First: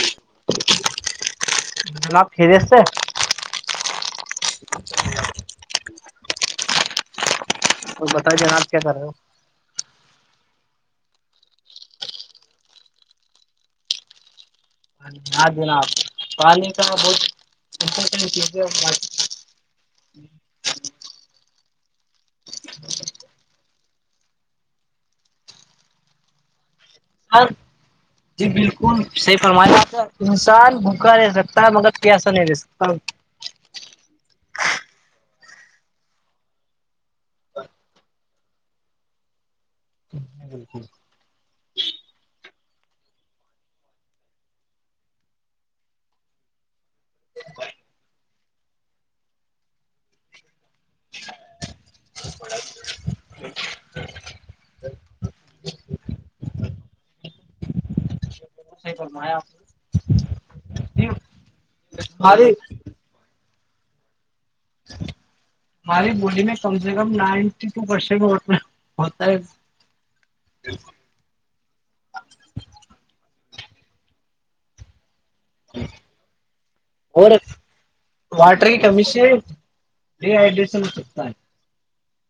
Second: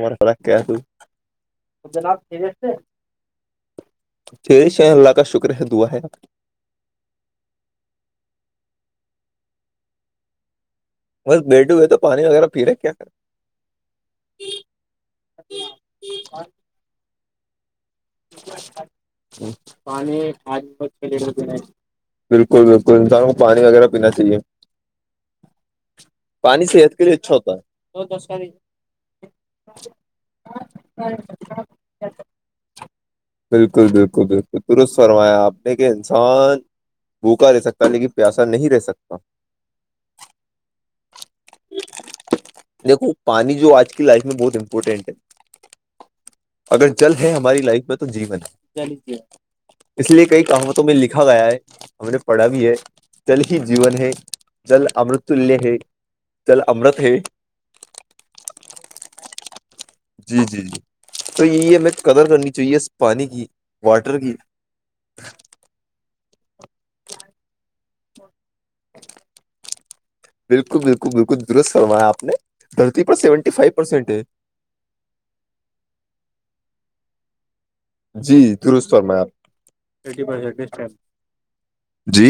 مار خراک کیا آ جناب خیریت سے [unintelligible] چیر شاہ اللہ کا شکر ہے دعا ہے تو بتا دا آپ کیا کر رہے ہو بس بیٹھ ہوئے تو پانی وغیرہ پی رہے کیا کر ہاں جناب پانی کا بہت امپورٹینٹ چیز ہے اور باق پانی کھال ب پ بالکل بالکل انسان کو پانی وغیرہ پینا چاہیے پانی صحت کے لیے اچھا [inaudible] سر ہوتا ہے جی بالکل صحیح فرما س انسان بھوکا رہ سکتا ہے مگر پیسا نہیں رہ سکتا بالکل بالکل بالکل ترست فرمایا آپ نے کہ انسان بھوکا رہ سکتا لیکن پیاسا نہیں رہ سکتا بالکل دیکھو پانی جو آج کی لائف میں بہت امپورٹینٹ ہے اگر چل ہے ہماری لائف میں تو جیون ہے اس لیے کئی کہاوتوں میں لکھا گیا ہے ہم نے پڑھا بھی ہے جل ہی جین ہے جل امرتلیہ ہے چل امرت ہے ب میںایا [unintelligible] جی جی جی تو یہ ہمیں قدر ہماری کرنی چاہیے اس پانی کی واٹر کی ہماری بولی میں کم سے کم نائن بسے میں ہونا ہوتا ہے بالکل بالکل بالکل درست سروایا آپ نے دھرتی پر سیونٹی فائیو پرسینٹ ہے [unintelligible] جی واٹر کی درست کمی فرمایا سے آپ ڈیہائڈریشن ہو سکتا ہے جی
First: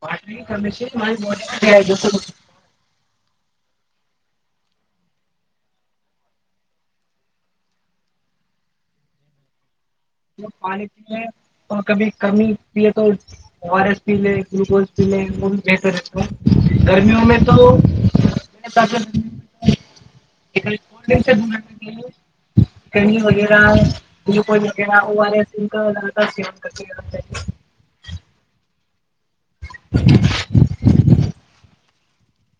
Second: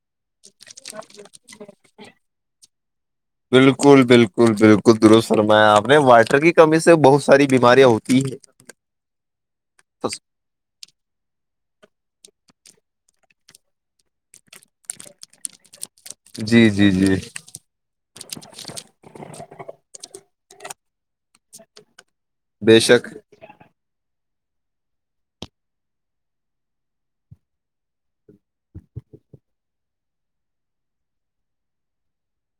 پاٹ کرشاری باڈی فری آ جس بالکل بالکل بالکل درست سرما آپ نے وائٹر کی کمی سے بہت ساری بیماریاں ہوتی ہیں ج پانی پیے اور کبھی کمی پیے تو ار ایس پی لے گلوکوز پی لے وہ بتر ہے جی جی جی گرمیوں میں تو سے بے شک کہی ہو جیرا یہ کوئی اور ل س کر کر [unintelligible] [inaudible]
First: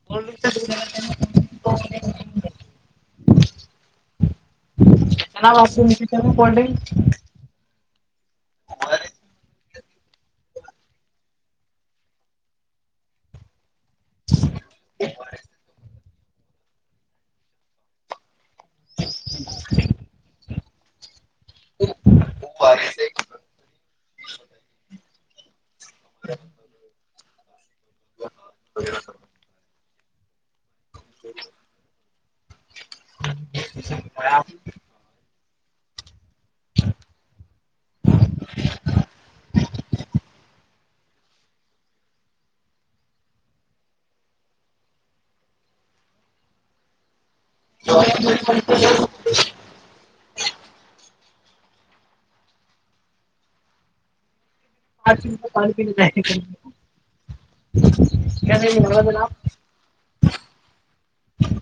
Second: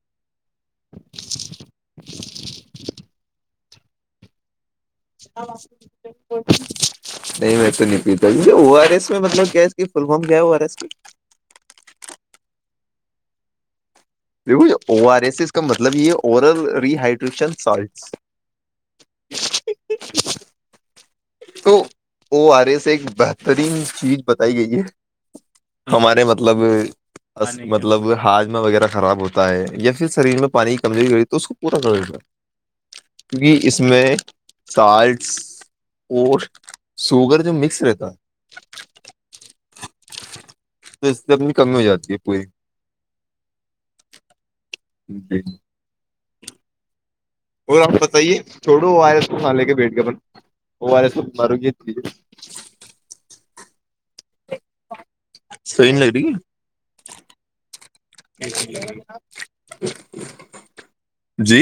[inaudible] [inaudible] جناب آپ کو مجھے چاہیے کولڈ ڈرنک نہیں میں تو نہیں پیتا او آر ایس میں مطلب کیا ہے اس کہ فل فم گیا ہے او آر ایس میں دیکھو او آر ایس ایس کا مطلب یہ ہے اوورل رییہائڈریشن سالٹ [inaudible] تو او آر ای سے ایک بہترین چیز بتائی گئی ہے ہمارے مطلب مطلب ہاجمہ وغیرہ خراب ہوتا تا ہے یا پھر شریر میں پانی کی کمزوری ہو رہی ہے تو اس کو پورا کرا کیونکہ اس میں سالٹس اور سوگر جو مکس رہتا ہے تو اس سے اپنی کمی ہو جاتی ہے پوری جی [unintelligible] اور آپ بتائیے چھوڑو وہ آرس وہاں لے کے بیٹھ گ ب وہ آر ایس مارو گی چ ہے آ کر صحیح نہیں لگ رہی [unintelligible] ہے کیا ن جناپ [unintelligible] جی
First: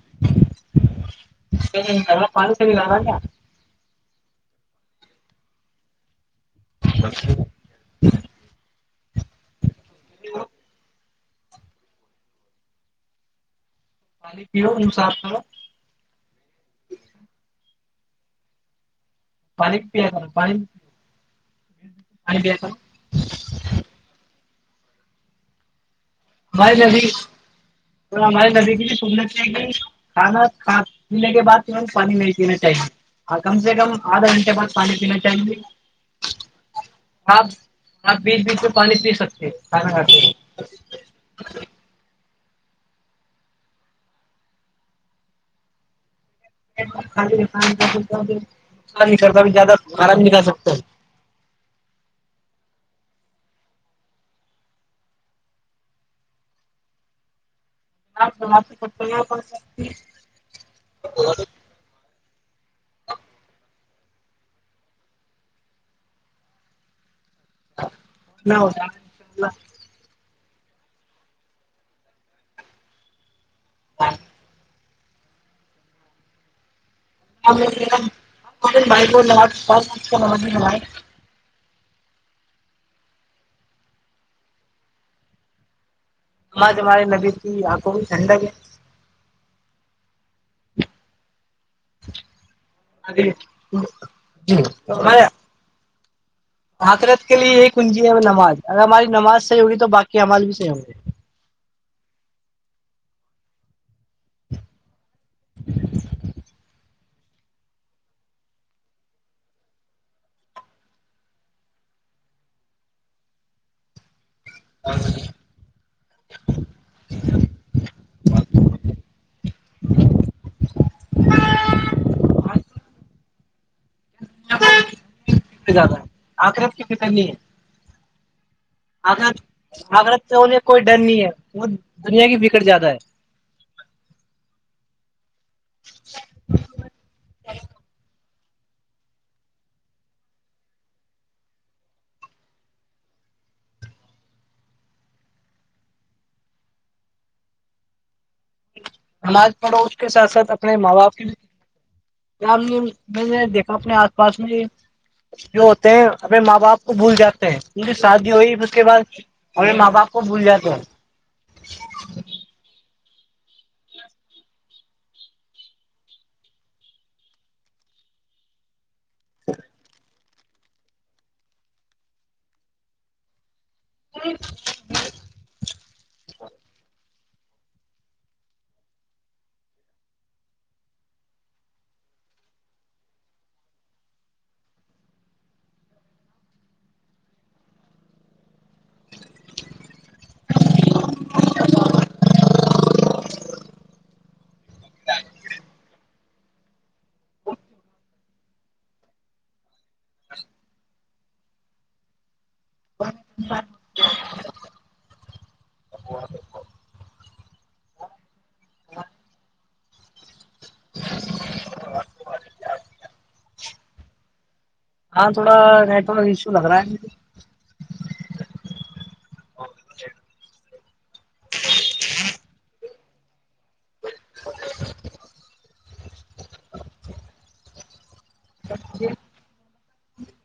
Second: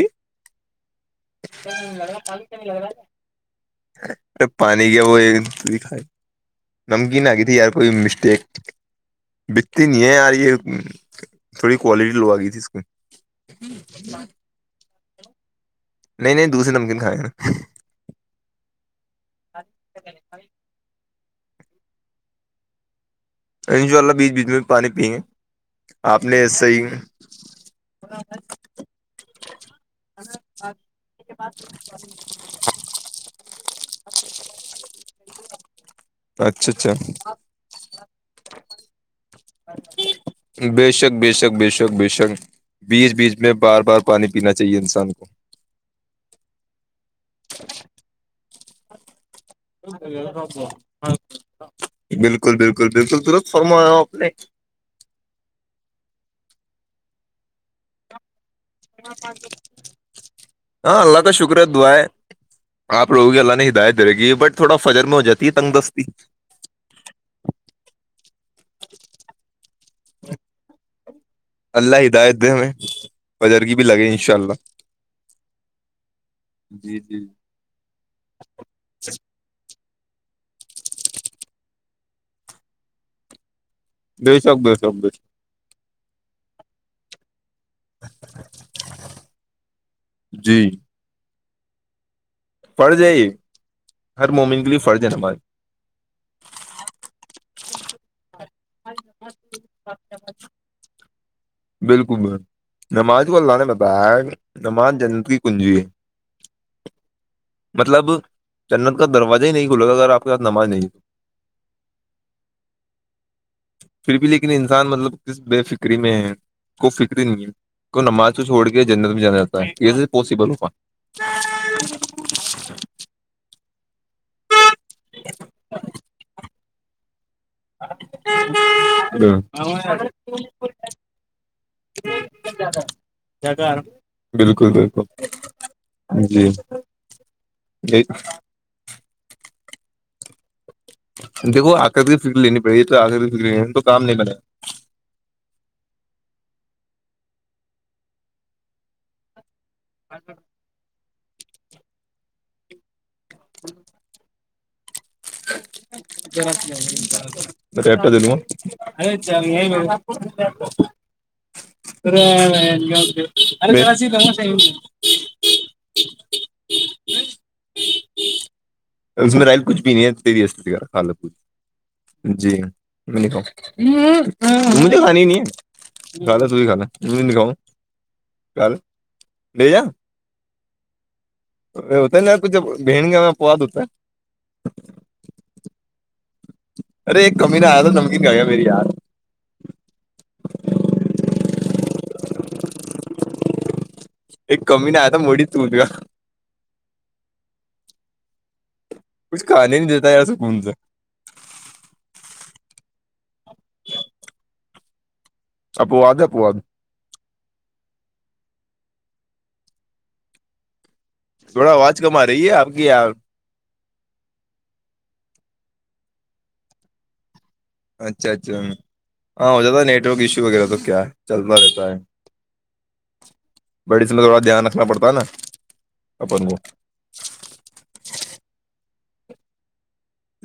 گھر میں پانی سےی لا کیا ارے پانی کیا وہ د نمکین آ گئی تھی یار ائی مسٹیک بتی نہیں ہے یار یہ تھوڑی کوالٹی لو آ گئی تھی اس کو ہوں ج [unintelligible] پانی انصاف کرو نہیں نہیں دوسے نمکین کھائے ہیں نا پانی پ نا پانی پانی پ ان شاء اللہ بیچ بیچ میں بھی پانی پئ گے آپ نے ایسے بھائی ہی میںب بھی اور ہمارے نبی کی سنت ہے کہ کھانا کھا پینے کے بعد ت پانی نہیں پینا چاہیں گے اور کم سے کم آدھا گھنٹے بعد پانی پینا چاہیں گے اچھا اچھا آپ بیچ بیچ میں پانی پی سکتے کھانا کاتے بے شک بے شک بےشک بےشک بیچ بیچ میں بار بار پانی پینا چاہیے انسان کو کرتا زیادہ خراب نہیں کر سکتا بالکل بالکل بالکل درت فرمایا آپ نے ہاں [unintelligible] ہاں اللہ کا شکر ہے دعیں آپ لوگوی اللہ نے ہدات دے کیی بٹ تھوڑا فجر میں ہو جاتی ہے تنگ دستی نا [unintelligible] اللہ ہدایت دے ہمیں بجرگی بھی لگے ان شاء اللہ جی جی بائ ہم [unintelligible] [inaudible] بیشک بیشک بیشک نماج ہمارے نبی کی آنکھوں بھی ٹھڈک ہے جی فرض ہے یہ ہر مومن کے لیے فرض ہے نماز [unintelligible] آ خئیرت کے لیے یہ کنجی ہے نماز اگر ہماری نماز صحیح ہوگی تو باقیعماز بھی صحی ہوں گے بالکل ب نماز کو لا پ بگ نماز جنت کی کنجی ہے مطلب جنت کا دروازہ ہی نہیں گھولے گا اگر آپ کے ساتھ نماز نہیں تو [inaudible] پھر بھی لیکن انسان مطلب کی بے فکری میں ہے کو فکر نہیں ہے کو نماز کو چھوڑ کے جنا ت جانا جتا ہے یہ پاسبل ہو پا [unintelligible] زیادہ آخرت کی فتر نہیں ہے [unintelligible] آغر آغرت سے ہونے کا کوئی ڈر نہیں ہے بت دنیا کی بکٹ زیادہ ہے بالکل بالکل جی جی دیکو آ کرر کی فک لینی پڑی تو آ کرر تو کام نہیں نماز پڑھو اس کے ساتھ ساتھ اپنے ماں باپ کے بھی رام نے میں میں دیکھا اپنے آس پاس میں ہی جو ہوتے ہیں اپنے ماں باپ کو بھول جاتے ہیں کیک میں کی ریپ کا دے دوں شادی گا ہوئیھر اس کے بعد ہمنے ماں باپ کو بھول جاتا ہیں [inaudible] اس میں رائل کچھ بھی نہیں ہے تیریہ کال لا جی میں کہ مجھے خانی ہی نہیں ہے کھا لات بھی کھا بھی نہیں کاؤ کال لے جا ہوتا ہے تو جب بھین گیا میں پواد ہوتا ہے ارے ایک کمی نہیں آیا تھا نمکین گیا میری یاار [inaudible] ایک کمی نہیں آ تھا موڑی تود گا کچھ کھانے نہیں دیتا یار سک ان سے [inaudible] آپواادے آپواے تھوڑا آواز کم آ رہی ہے آپ کی یار ہاں تھوڑا نیٹورک ایشو لگ رہا ہے مے اچھا اچھا ہاں ہو جاتا ہے نیٹ ورک ایشو وغیرہ تو کیا ہے چلتا رہتا ہے بڑی اس میں تھوڑا دھیان رکھنا پڑتا ہے نا اپن کو جی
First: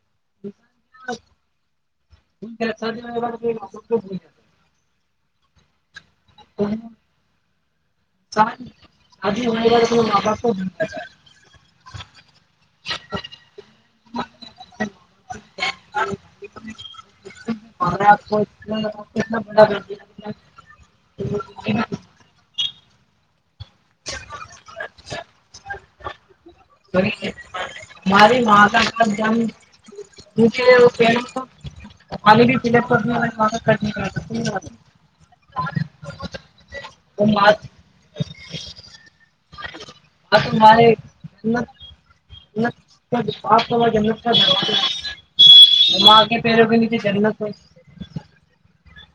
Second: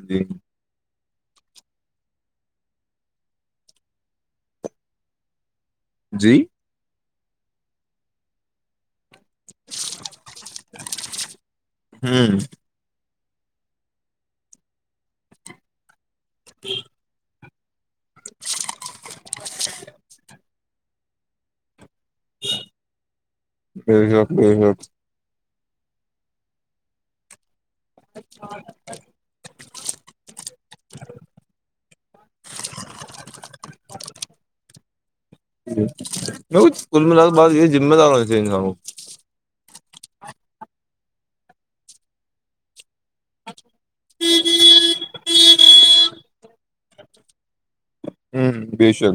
جی [inaudible] جی چان آدھی ہو گا آبا کو منتا جائے ہاں آپ کونا اتنا بڑا [inaudible] یہ جق یہ وک [inaudible] ماری ماں کا کیا پوں تھا آلے بھی پل پمی وال ہوا کمی آ تن نہیں ک م وہ ب ماں یہ ماں ذمہ دار ہو تھ انسان کو [inaudible] ماں کے پیرو کے نیچے جننت‌ ہے ہوں بے شک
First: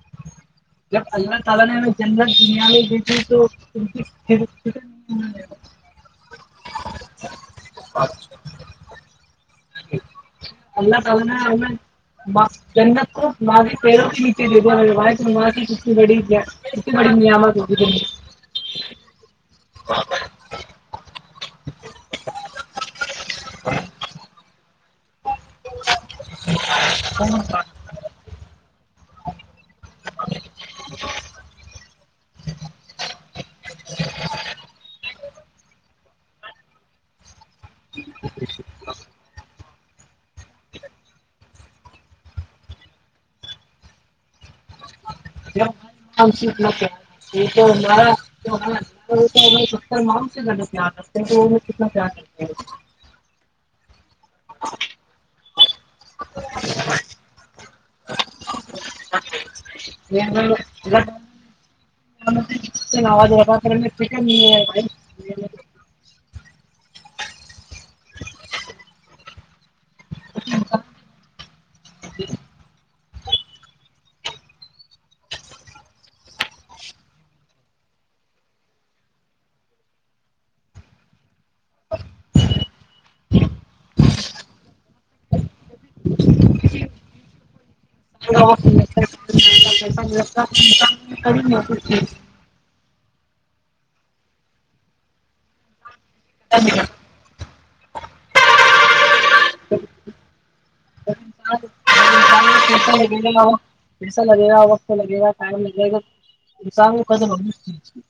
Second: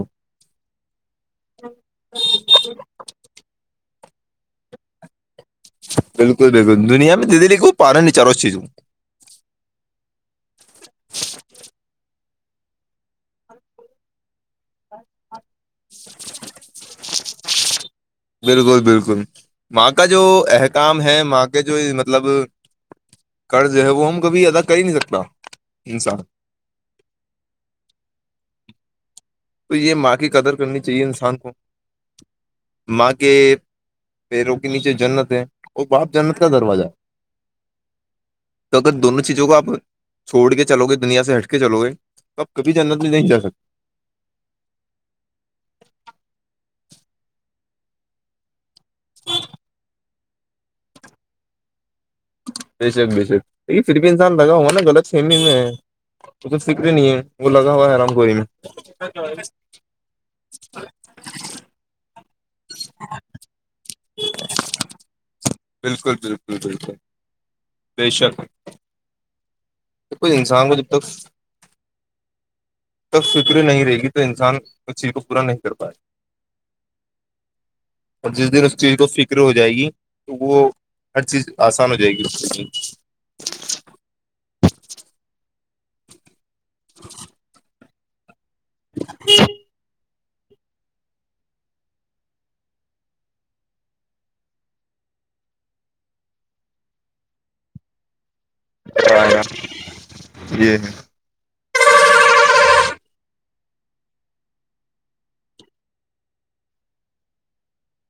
[inaudible] بالکل بالکل دنیا میں [inaudible] ہونا. [inaudible] [inaudible] [inaudible] بالکل بالکل ماں کا جو احکام ہے ماں کے جو مطلب قرض ہے وہ ہم کبھی ادا کر ہی نہیں سکتا انسان [inaudible] تو یہ ماں کی قدر کرنی چاہیے انسان کو ماں کے پیروں کے نیچے جنت ہے اور باپ جنت کا دروازہ تو اگر دونوں چیزوں کو آپ چھوڑ کے چلو گے دنیا سے ہٹ کے چلو گے تو آپ کب جاننا بھی نہیں جا سکتے جب ہم ست م ستر ما سے زدے پیار رکھتے ہیں تو انیں کتنا پیار رکھتا ہے بے شک بے شک دیکھیے پھر بھی انسان لگا ہوا نا غط فیمی میں وہ تو فکر ہی نہیں ہے وہ لگا ہوا ہے ررام گوری میں آاز کرن بالکل بالکل بالکل بے شک ج کئی انسان کو جب تک تک فکر نہیں رہے گی تو انسان اس چیز کو پورا نہیں کر پائے اور جس دن اس چیز کو فکر ہو جائے گی تو وہ ہر چیز آسان ہو جائے گی اس چیز کی [unintelligible] کر دنیہ واد [unintelligible] چ کے لیے۔ یہ لگے گا پیسا لگے گا وقت لگے گا ٹائم لگے گا ساو ک م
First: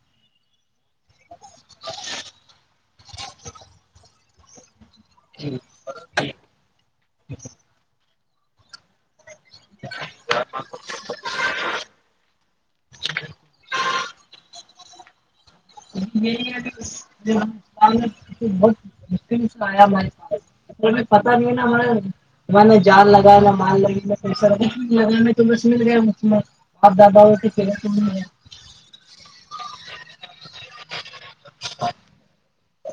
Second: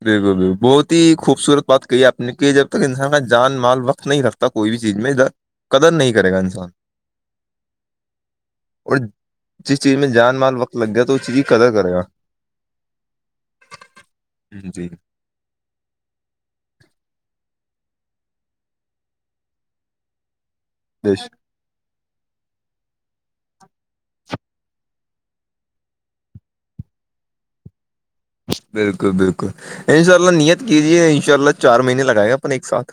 بالکل بال بہت ہی خوبصورت بات کہی ہے آپ نے کہ جب تک انسان کا جان مال وقت نہیں رکھتا کوئی بھی چیز میں ادھر جی قدر نہیں کرے گا انسان اور جس چیز میں جان مال وقت لگ گیا تو اس چیز قدر کرے گا ٹیک ہے جی یہی ب آیا ہمارے س یں بش- پتا نہیں نہ مے ہم نے جال لگانا مال لگا پ سب لگانا تو بس مل گیا م میں آپ دادا ہو تو پا بالکل بالکل ان شاء اللہ نیت کیجیے ان شاء اللہ چار مہینے لگائے گا اپن ایک ساتھ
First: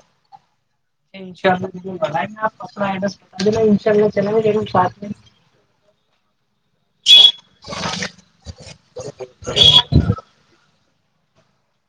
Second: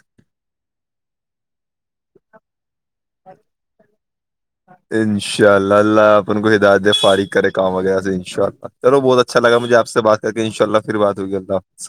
ان شاء اللہ مجھے بتائے آ اپنا ایڈریس بتا دینا ان شاء اللہ چلیں گیر ساتھ میں ان شاء اللہپن کو ہدات فارغ کرے کام وغیرہ سے انشاءلہلو بہت اچھا لگا مجھے آ سے بات ان ششءلہ پھر بات ہوئی اللہ